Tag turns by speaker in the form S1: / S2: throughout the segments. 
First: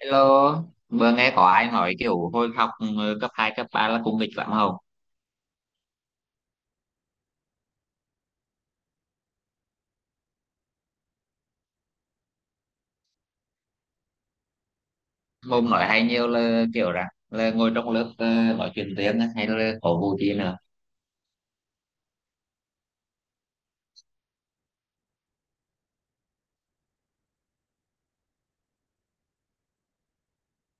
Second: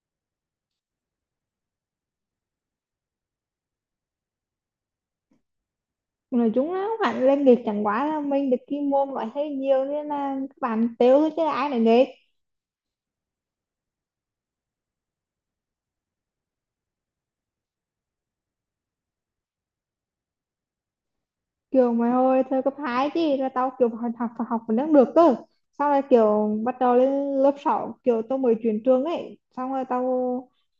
S1: Hello, vừa nghe có ai nói kiểu hồi học cấp 2 cấp 3 là cũng nghịch lắm không?
S2: Mà chúng nó không hẳn lên nghịch chẳng quá là mình được cái môn loại hay nhiều nên là các bạn tiêu thôi, chứ ai lại nghịch.
S1: Môn nói hay nhiều là kiểu rằng là ngồi trong lớp nói chuyện tiếng á, hay là có vụ gì nữa.
S2: Kiểu mày ơi, thời cấp 2 chứ là tao kiểu học học học vẫn đang được cơ. Xong rồi kiểu bắt đầu lên lớp sáu, kiểu tao mới chuyển trường ấy, xong rồi tao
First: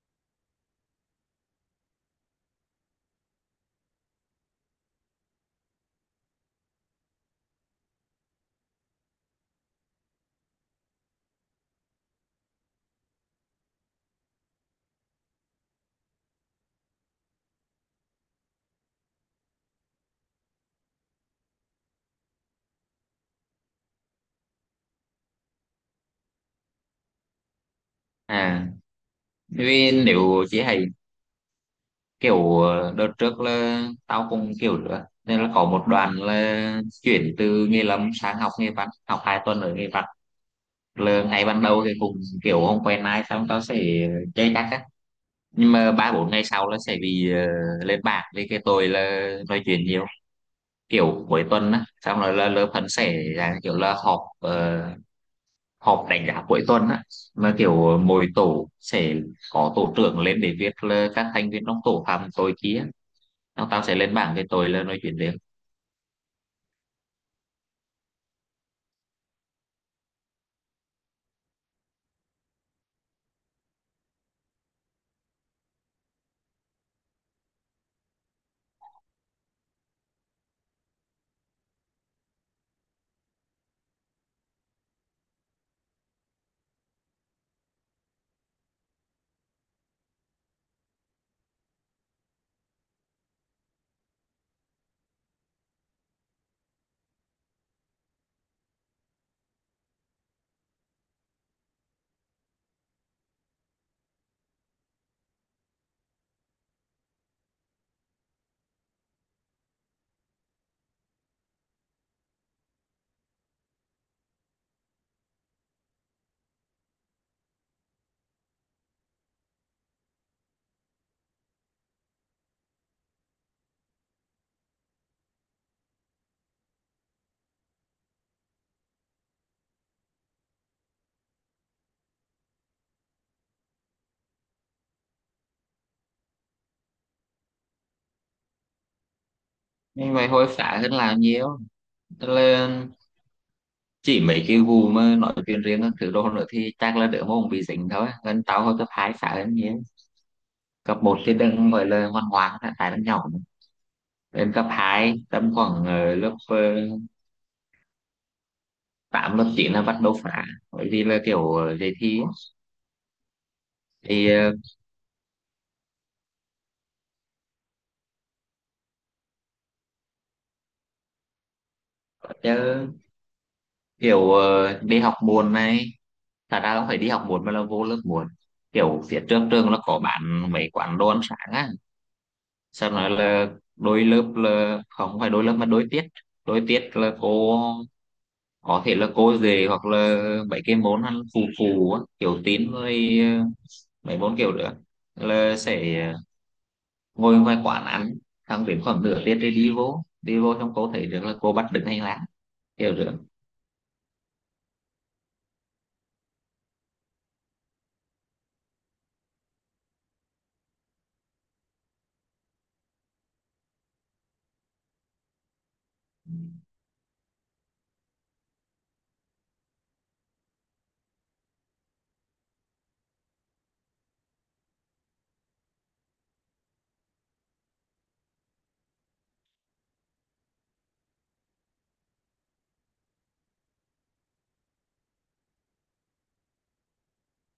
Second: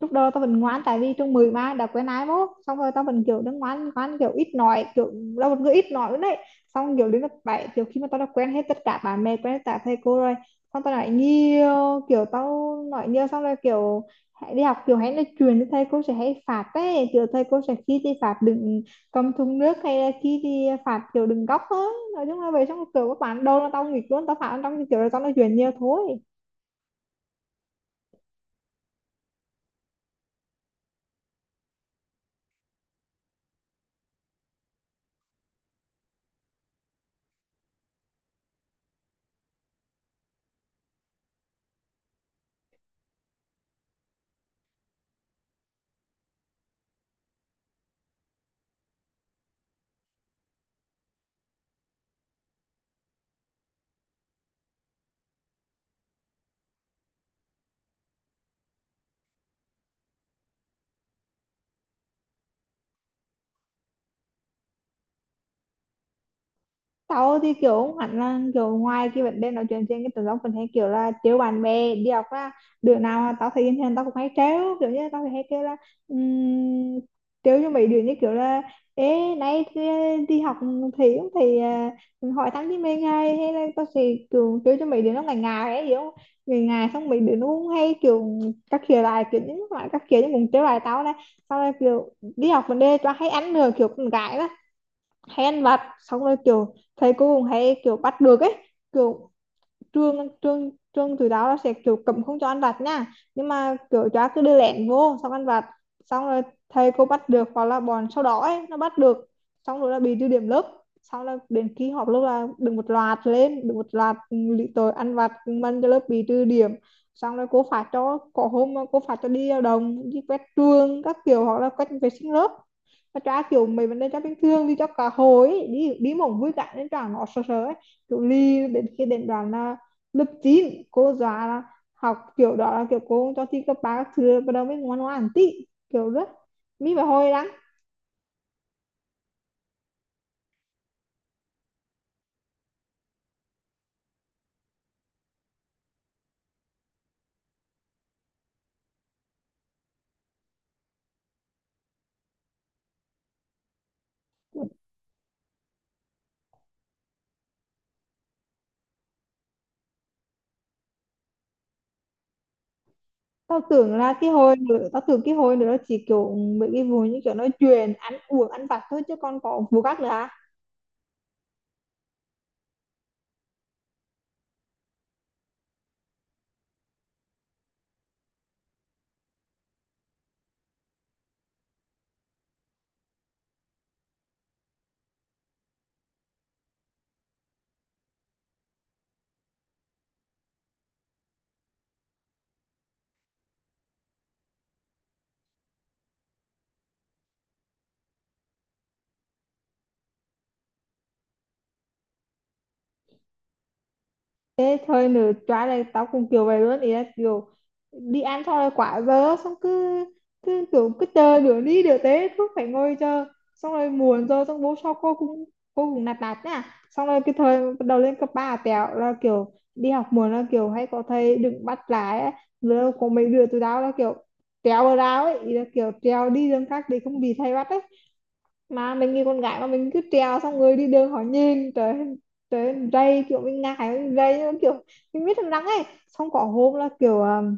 S2: lúc đầu tao vẫn ngoan, tại vì trường 10 mà đã quen ai mốt, xong rồi tao vẫn kiểu đang ngoan ngoan kiểu ít nói, kiểu là một người ít nói nữa đấy. Xong kiểu đến lớp bảy, kiểu khi mà tao đã quen hết tất cả bạn bè, quen hết cả thầy cô rồi, xong tao nói nhiều, xong rồi kiểu hãy đi học, kiểu hãy nói chuyện với thầy cô sẽ hay phạt ấy, kiểu thầy cô sẽ khi thì phạt đừng công thùng nước, hay là khi thì phạt kiểu đừng góc thôi. Nói chung là về trong kiểu các bạn đâu là tao nghịch luôn, tao phạt trong kiểu là tao nói chuyện nhiều thôi.
S1: À, vì nếu chị hay kiểu đợt trước là tao cũng kiểu nữa. Nên là có một đoàn là chuyển từ nghề lâm sang học nghề văn, học 2 tuần ở nghề văn. Là ngày ban đầu thì cũng kiểu không quen ai xong tao sẽ chơi chắc á. Nhưng mà ba bốn ngày sau là sẽ bị lên bảng vì cái tôi là nói chuyện nhiều, kiểu cuối tuần á, xong rồi là lớp phân sẽ là kiểu là họp, họp đánh giá cuối tuần á, mà kiểu mỗi tổ sẽ có tổ trưởng lên để viết là các thành viên trong tổ phạm tội kia, nó tao sẽ lên bảng cái tội là nói chuyện riêng.
S2: Tao thì kiểu không hẳn là kiểu ngoài cái vấn đề nói chuyện trên cái tụi nó, mình hay kiểu là trêu bạn bè đi học á. Đứa nào mà tao thấy bình thường tao cũng hay trêu, kiểu như tao thì hay kêu là um, trêu cho mấy đứa như kiểu là ê nay đi đi học, thì không thì hỏi thăm với mình, hay hay là tao sẽ kiểu trêu cho mấy đứa nó ngại ngại ấy, hiểu không. Ngại ngại xong mấy đứa nó cũng hay kiểu các kiểu lại, kiểu những loại các kiểu như muốn trêu lại tao này. Sau này kiểu đi học vấn đề cho hay ăn nữa, kiểu con gái đó hay ăn vặt, xong rồi kiểu thầy cô cũng hay kiểu bắt được ấy, kiểu trương trương trương từ đó là sẽ kiểu cấm không cho ăn vặt nha. Nhưng mà kiểu chó cứ đưa lẹn vô xong ăn vặt, xong rồi thầy cô bắt được hoặc là bọn sau đó ấy, nó bắt được, xong rồi là bị trừ điểm lớp. Xong là đến khi họp lớp là được một loạt lên, được một loạt lý tội ăn vặt mân cho lớp bị trừ điểm. Xong rồi cô phạt cho, có hôm cô phạt cho đi lao động, đi quét trường các kiểu, hoặc là quét vệ sinh lớp. Mà trả kiểu mấy vấn đề cho bình thường đi cho cả hồi ấy, đi đi mỏng vui cả nên trả nó sợ sợ ấy, kiểu ly đến khi đến đoàn là lớp 9 cô dọa là học kiểu đó là kiểu cô cho thi cấp ba các thứ, bắt đầu mới ngoan ngoãn tí, kiểu rất mi và hồi lắm.
S1: Nhưng vậy hối phá hơn là nhiều. Tức là chỉ mấy cái vụ mà nói chuyện riêng các thứ đồ nữa thì chắc là đỡ mong bị dính thôi, nên tao hồi cấp hai phá hơn nhiều. Cấp một thì đừng gọi là ngoan ngoãn, tại đang nhỏ. Lên cấp hai tầm khoảng lớp tám lớp chín là bắt đầu phá, bởi vì là kiểu đề thi ấy. Thì
S2: Tao tưởng cái hồi nữa nó chỉ kiểu mấy cái vụ như kiểu nói chuyện ăn uống ăn vặt thôi, chứ còn có vụ khác nữa à.
S1: kiểu đi học muộn này, thật ra không phải đi học muộn mà là vô lớp muộn. Kiểu phía trước trường nó có bán mấy quán đồ ăn sáng á, sau nói là đôi lớp, là không phải đôi lớp mà đôi tiết. Đôi tiết là cô có thể là cô về hoặc là mấy cái môn ăn phù phù á, kiểu tín với mấy môn kiểu nữa, là sẽ ngồi ngoài quán ăn, thằng đến khoảng nửa tiếng thì đi vô trong cô thấy được là cô bắt đứng hành lang kiểu được.
S2: Thế thôi nữa tróa này tao cũng kiểu vậy luôn, ý là kiểu đi ăn xong rồi quả giờ xong cứ cứ kiểu cứ chờ nửa đi nửa tế, cứ phải ngồi chờ, xong rồi muộn rồi, xong bố sau cô cũng nạt nạt nha. Xong rồi cái thời bắt đầu lên cấp ba tẹo là kiểu đi học muộn là kiểu hay có thầy đừng bắt lái á. Rồi có mấy đứa tụi tao là kiểu trèo vào rào ấy, ý là kiểu trèo đi đường khác để không bị thầy bắt ấy. Mà mình như con gái mà mình cứ trèo, xong người đi đường họ nhìn, trời trời rây kiểu mình ngại, mình rây, nhưng mà kiểu mình biết thằng răng ấy. Xong có hôm là kiểu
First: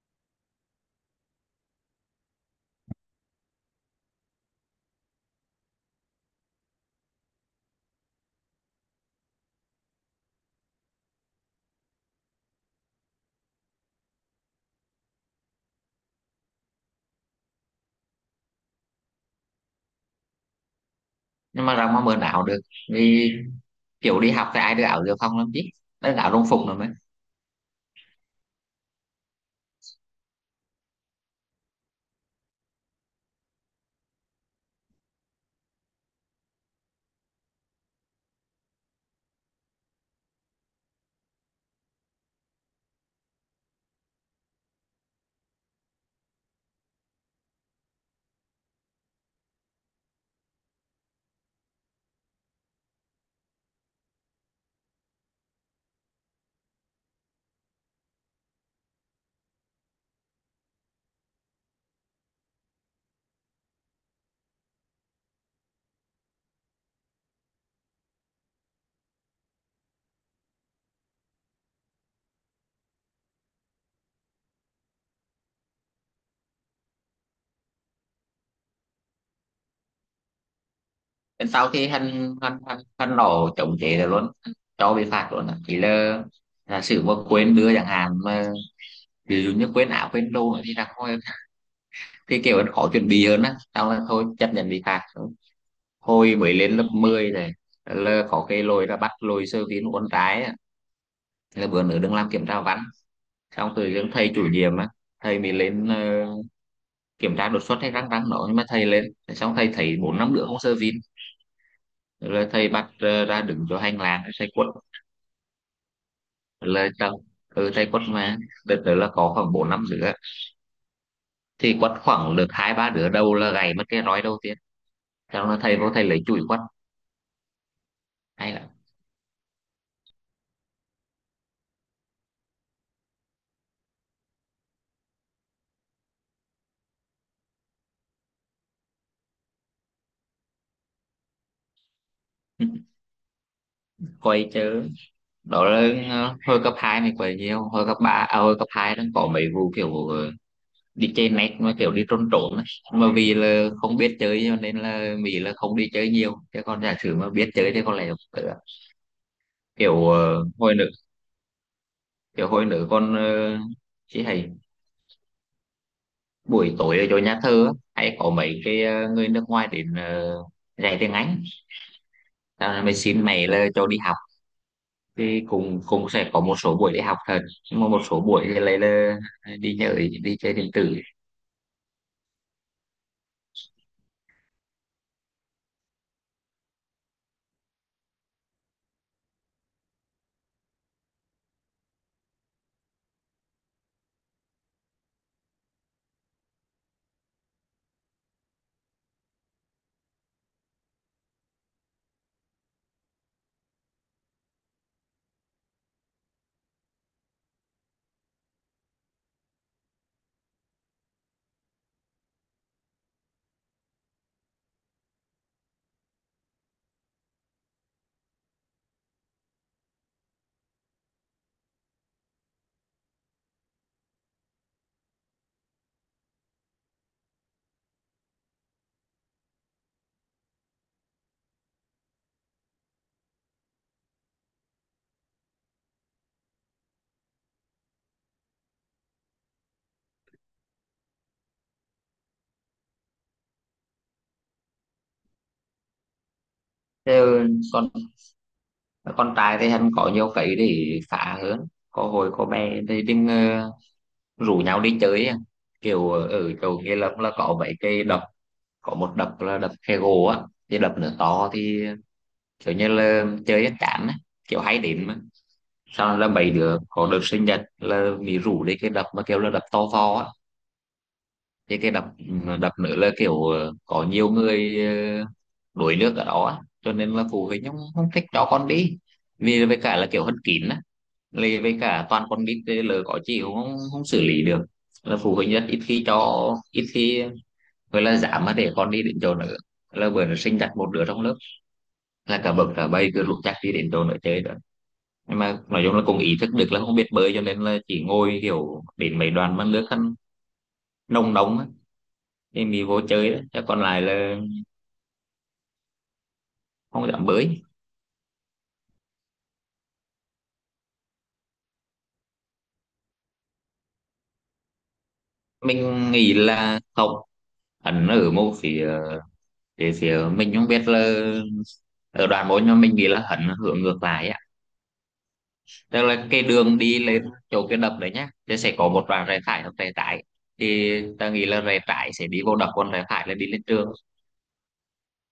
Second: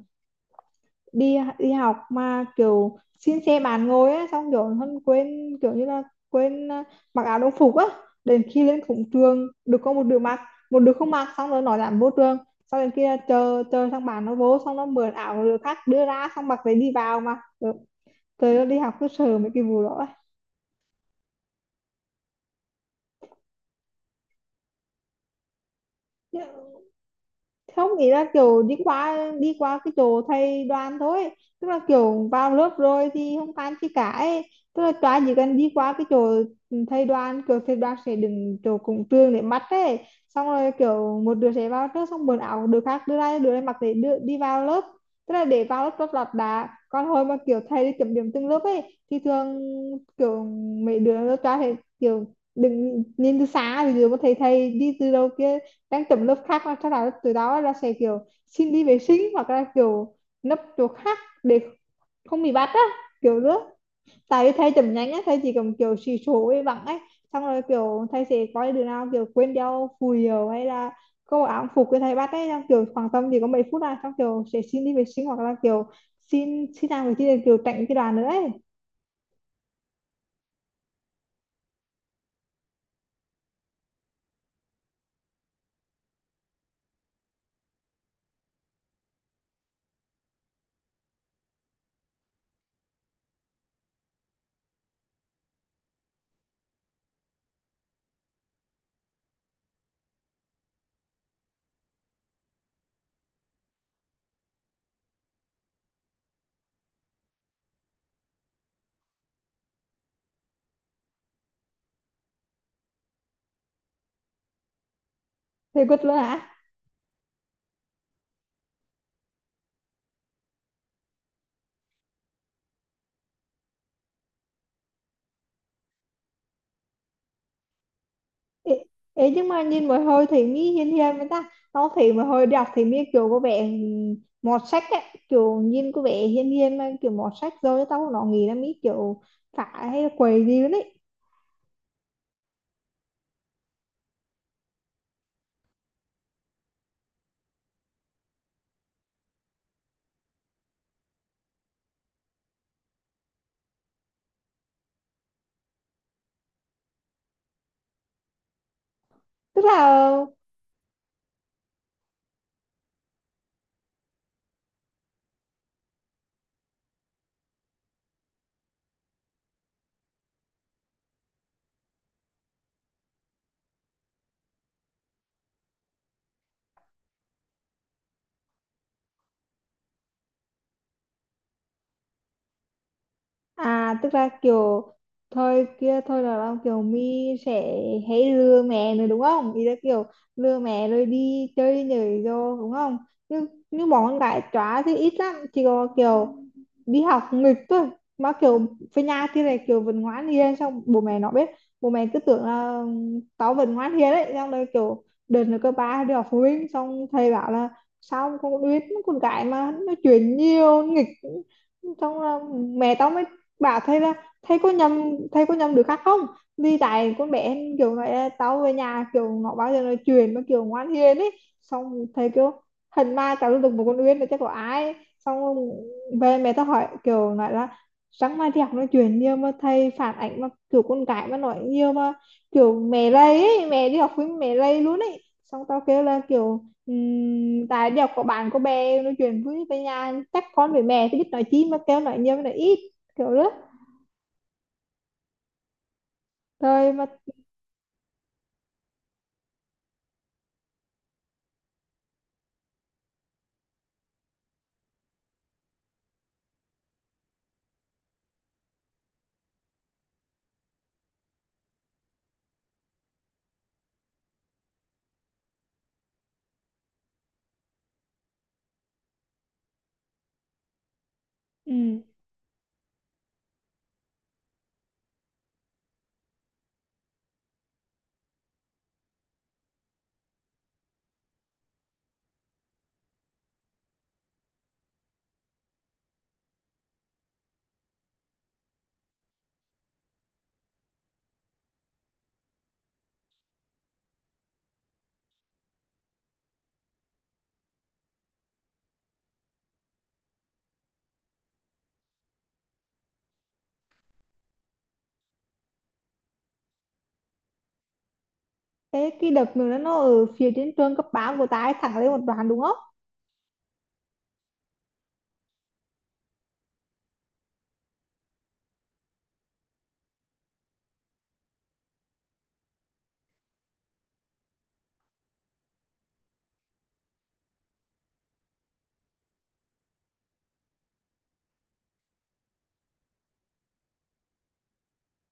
S2: đi đi học mà kiểu xin xe bàn ngồi á, xong kiểu hơn quên kiểu như là quên mặc áo đồng phục á. Đến khi lên cổng trường được có một đứa mặc, một đứa không mặc, xong rồi nó dám vô trường, xong đến kia chờ chờ thằng bạn nó vô, xong nó mượn áo của đứa khác đưa ra, xong mặc lấy đi vào mà. Trời ơi, đi học cứ sợ mấy cái vụ đó
S1: Nhưng mà rằng mà mượn áo được, vì kiểu đi học thì ai đưa áo dự phòng làm chứ, đấy là áo
S2: ấy.
S1: đồng phục rồi mới.
S2: Không, ý là kiểu đi qua cái chỗ thầy đoàn thôi, tức là kiểu vào lớp rồi thì không tan chi cả ấy. Tức là tòa chỉ cần đi qua cái chỗ thầy đoàn, kiểu thầy đoàn sẽ đứng chỗ cổng trường để mắt ấy, xong rồi kiểu một đứa sẽ vào trước, xong quần áo đứa khác đưa ra, đứa này mặc để đưa, đi vào lớp. Tức là để vào lớp rất là đã. Còn hồi mà kiểu thầy đi kiểm điểm từng lớp ấy thì thường kiểu mấy đứa lớp tòa thì kiểu đừng nhìn từ xa, thì đứa mà thầy thầy đi từ đầu kia đang tùm lớp khác, mà sau đó từ đó là sẽ kiểu xin đi vệ sinh hoặc là kiểu nấp chỗ khác để không bị bắt á, kiểu nữa. Tại vì thầy chậm nhanh á, thầy chỉ cầm kiểu xì số ấy vắng ấy, xong rồi kiểu thầy sẽ có đứa nào kiểu quên đeo phù hiệu hay là có áo phục cái thầy bắt ấy, xong kiểu khoảng tầm chỉ có mấy phút là xong, kiểu sẽ xin đi vệ sinh hoặc là kiểu xin xin làm cái gì để kiểu tránh cái đoàn nữa ấy.
S1: Đến sau khi hắn hắn hắn hắn nổ chống chế rồi luôn cho bị phạt luôn á. Chỉ là sự mà quên đưa chẳng hạn mà, ví dụ như quên áo quên đồ thì là thôi, thì kiểu khó chuẩn bị hơn á, xong là thôi chấp nhận bị phạt. Thôi mới lên lớp 10 này là có cái lỗi là bắt lỗi sơ tín uốn trái. Thế là bữa nữa đừng làm kiểm tra văn, xong tự dưng thầy chủ nhiệm á, thầy mình lên kiểm tra đột xuất hay răng răng nó, nhưng mà thầy lên. Thế xong thầy thấy bốn năm đứa không sơ vin, rồi thầy bắt ra đứng cho hành lang thầy quất.
S2: Thầy quất luôn hả.
S1: Rồi là chào, thầy quất mà. Đợt đó là có khoảng bốn năm đứa, thì quất khoảng được hai ba đứa đầu là gãy mất cái roi đầu tiên, xong là thầy vô thầy lấy chùi quất hay là
S2: Ê, ê, nhưng mà nhìn một hồi thì mi hiền hiền mà ta. Tao thấy một hồi đọc thì mi kiểu có vẻ mọt sách ấy, kiểu nhìn có vẻ hiền hiền mà kiểu mọt sách, rồi tao nó nghĩ là mi kiểu phải hay quậy gì đấy.
S1: quay chứ. Đó là hồi cấp 2 mình quay nhiều hồi cấp 3, à, hồi cấp 2 đang có mấy vụ kiểu đi chơi net mà kiểu đi trốn trốn ấy. Mà vì là không biết chơi cho nên là Mỹ là không đi chơi nhiều, chứ còn giả sử mà biết chơi thì có lẽ là
S2: Tức là
S1: kiểu hồi nữa kiểu hồi nữa con chị hay buổi tối ở chỗ nhà thơ á, hay có mấy cái người nước ngoài đến dạy tiếng Anh. Tao là mình xin mẹ là cho đi học, thì cũng cũng sẽ có một số buổi đi học thật, nhưng mà một số buổi thì lại là đi nhờ đi chơi điện tử.
S2: À tức là kiểu thôi kia, thôi là kiểu mi sẽ hãy lừa mẹ nữa đúng không? Ý là kiểu lừa mẹ rồi đi chơi nhảy vô đúng không? Nhưng bọn con gái chóa thì ít lắm, chỉ có kiểu đi học nghịch thôi. Mà kiểu về nhà thì này kiểu vẫn ngoan hiền, xong bố mẹ nó biết, bố mẹ cứ tưởng là tao vẫn ngoan hiền đấy. Xong rồi kiểu đợt nữa cơ ba đi học phụ huynh, xong thầy bảo là sao con biết con gái mà nó chuyện nhiều nghịch. Xong là mẹ tao mới bảo thấy là thấy có nhầm, đứa khác không, vì tại con bé em kiểu nói là tao về nhà kiểu nó bao giờ nói chuyện mà kiểu ngoan hiền ấy. Xong thầy kiểu hình ma tao luôn, được một con Uyên là chắc có ai. Xong về mẹ tao hỏi kiểu nói là sáng mai đi học nói chuyện nhiều mà thầy phản ảnh, mà kiểu con gái mà nói nhiều mà kiểu mẹ lây ấy, mẹ đi học với mẹ lây luôn ấy. Xong tao kêu là kiểu tại đi học có bạn có bè nói chuyện với, về nhà chắc con với mẹ thì biết nói chi mà kêu nói nhiều với nói ít, kiểu đó. Rồi mà
S1: Thế còn con trai thì hắn có nhiều cái để phá hơn. Có hồi có bé thì đừng rủ nhau đi chơi á. Kiểu ở chỗ Nghĩa Lâm là có mấy cái đập, có một đập là đập khe gỗ á, cái đập nữa to thì kiểu như là chơi hết chán á, kiểu hay đến mà. Sau là mấy đứa có đợt sinh nhật là bị rủ đi cái đập mà kiểu là đập to to á, cái
S2: ừ.
S1: đập đập nữa là kiểu có nhiều người ờ, đuổi nước ở đó á. Cho nên là phụ huynh không thích cho con đi, vì với cả là kiểu hân kín á. Lì với cả toàn con nít thì lỡ có chị cũng không xử lý được, là phụ huynh rất ít khi cho, ít khi gọi là dám mà để con đi đến chỗ nữa. Là bữa nó sinh đặt một đứa trong lớp là cả bậc cả bay cứ lục chắc đi đến chỗ nữa chơi đó. Nhưng mà nói chung là cũng ý thức được là không biết bơi, cho nên là chỉ ngồi kiểu đến mấy đoàn mà nước khăn nông nóng á thì mình vô chơi đó, chứ còn lại là không dám bơi.
S2: Thế cái đợt nữa nó ở phía trên trường cấp 3 của ta ấy, thẳng lên một đoạn đúng không?
S1: Mình nghĩ là không, hắn ở một phía. Phía mình không biết là ở đoàn bốn, nhưng mà mình nghĩ là hắn hướng ngược lại á. Tức là cái đường đi lên chỗ cái đập đấy nhá, thì sẽ có một đoạn rẽ phải hoặc rẽ trái, thì ta nghĩ là rẽ trái sẽ đi vô đập, còn rẽ phải là đi lên trường.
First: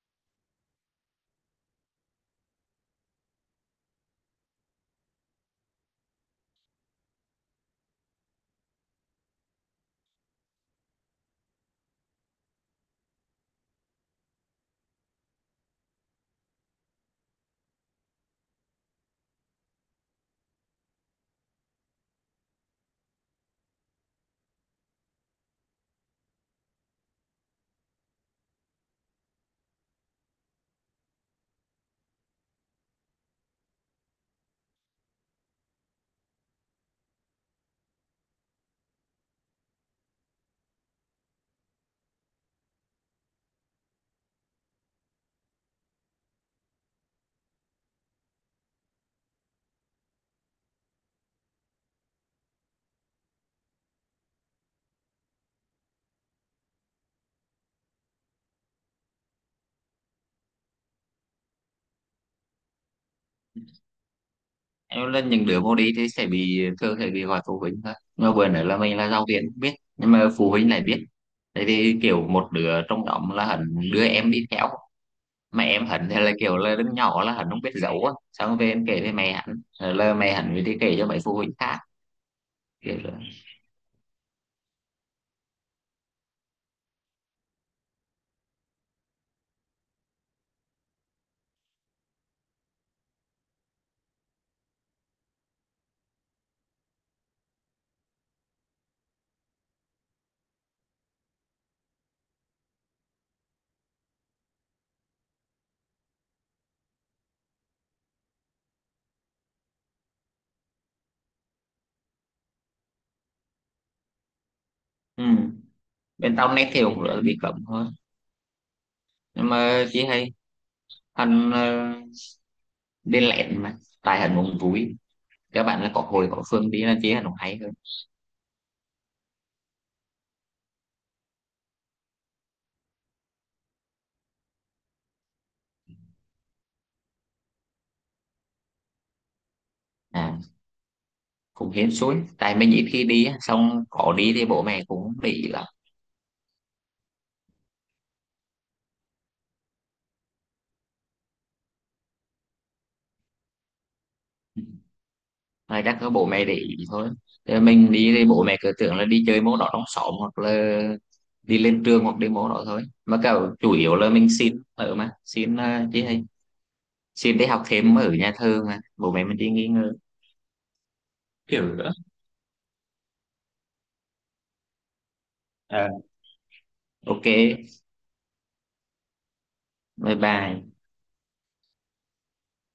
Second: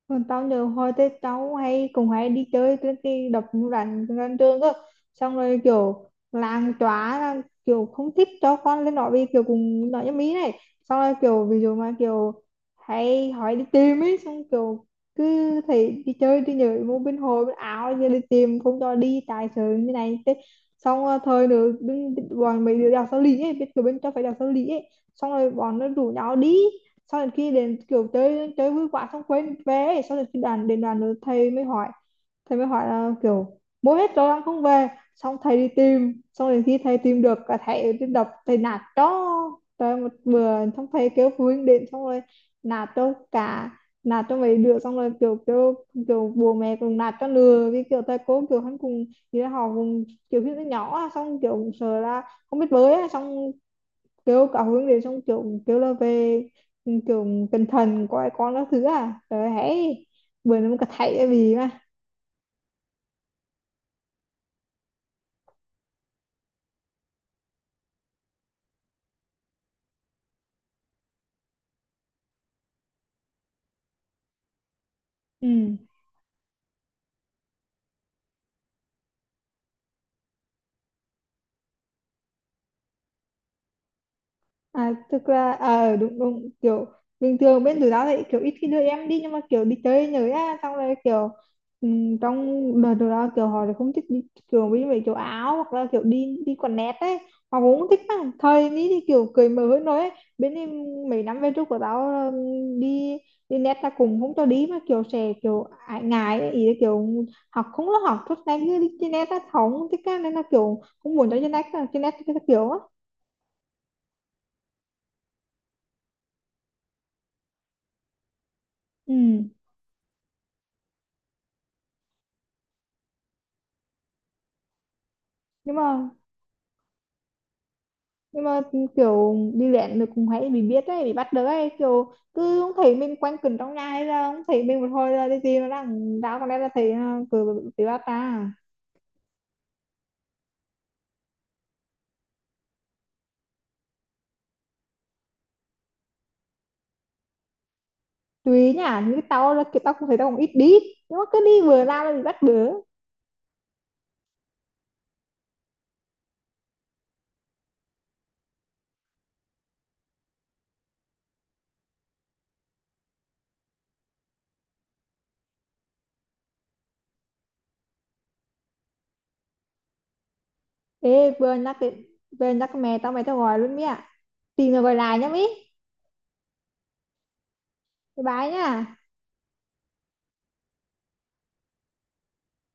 S2: Còn tao nhớ hồi tết cháu hay cũng hay đi chơi cái đập rắn gần trường cơ, xong rồi kiểu làng chóa là kiểu không thích cho con lên đó vì kiểu cùng nói nhâm ý này. Xong rồi kiểu ví dụ mà kiểu hay hỏi đi tìm ấy, xong kiểu cứ thấy đi chơi đi nhảy mua bên hồ bên áo, giờ đi tìm không cho đi tài sự như này thế. Xong rồi thời nữa đứng bọn mấy đứa đèo sao lý ấy biết kiểu bên cho phải đèo sao lý ấy. Xong rồi bọn nó rủ nhau đi, sau đến khi đến kiểu chơi chơi vui quá xong quên vé. Sau đến khi đàn đến đàn nữa thầy mới hỏi, là kiểu bố hết rồi đang không về. Xong thầy đi tìm, xong đến khi thầy tìm được cả thầy đi đập, thầy nạt cho trời một bữa. Xong thầy kêu phụ huynh đến xong rồi nạt cho cả nạt cho mấy đứa, xong rồi kiểu kiểu kiểu bố mẹ cùng nạt cho lừa, vì kiểu thầy cô kiểu hắn cùng như là họ cùng kiểu khi nó nhỏ, xong kiểu sợ là không biết bơi, xong kiểu cậu hướng điều, xong kiểu kiểu là về kiểu tinh thần của con các thứ, à rồi hãy bữa nó có thấy cái gì mà.
S1: Em là những đứa vô đi thì sẽ bị, thường sẽ bị gọi phụ huynh thôi, mà vừa nữa là mình là giáo viên biết, nhưng mà phụ huynh lại biết, tại thì kiểu một đứa trong nhóm là hẳn đưa em đi theo. Mà em
S2: Ừ.
S1: hẳn thì là kiểu là đứa nhỏ, là hẳn không biết giấu á, xong về em kể với mẹ hẳn. Rồi là mẹ hẳn mới đi kể cho mấy phụ huynh khác, kiểu là
S2: À, thực ra à, đúng đúng kiểu bình thường bên tụi tao thì kiểu ít khi đưa em đi nhưng mà kiểu đi chơi nhớ á, xong rồi kiểu trong đời tụi tao kiểu họ thì không thích đi, kiểu với mấy kiểu áo hoặc là kiểu đi đi quần nét ấy họ cũng không thích lắm, thời ní thì kiểu cười mở hơn nói ấy. Bên em mấy năm về trước của tao đi đi nét là cũng không cho đi, mà kiểu sẽ kiểu ải ngại ấy. Ý là kiểu học không có học tốt nhanh như đi trên nét á, họ không thích á, nên là kiểu không muốn cho trên nét, trên nét cái kiểu á.
S1: ừ. Bên tao nét thì cũng bị cấm thôi,
S2: Ừ.
S1: nhưng mà chị hay Hân bên lẹn mà tài Hân cũng vui, các
S2: nhưng
S1: bạn là có
S2: mà
S1: hồi có Phương đi là chế Hân cũng hay hơn.
S2: nhưng mà kiểu đi luyện được cũng hay bị biết đấy, bị bắt được ấy, kiểu cứ không thấy mình quanh quẩn trong nhà, hay là không thấy mình một hồi là cái gì nó đang đau, còn đây là thấy nó cứ bị bắt ta.
S1: À, cũng hên suối tại mình ít khi đi, xong có đi thì bộ mẹ cũng để ý lắm.
S2: Tùy nhá, như tao là kiểu tao cũng thấy tao cũng ít đi, nhưng mà cứ đi vừa ra là bị bắt bớ.
S1: Mà chắc có bộ mẹ để ý thôi. Thế mình đi thì bộ mẹ cứ tưởng là đi chơi môn đó trong xóm hoặc là đi lên trường hoặc đi môn đó thôi, mà cả chủ yếu là mình xin ở mà xin, chứ hay xin để học thêm ở nhà thơ mà bộ mẹ mình đi nghỉ ngơi
S2: Ê vừa
S1: kiểu
S2: nhắc
S1: nữa.
S2: đến vừa nhắc mẹ tao mày, tao gọi luôn mía, tìm rồi gọi lại nhá mỹ.
S1: Ờ, ok,
S2: Bye bye nhá.
S1: bye bye.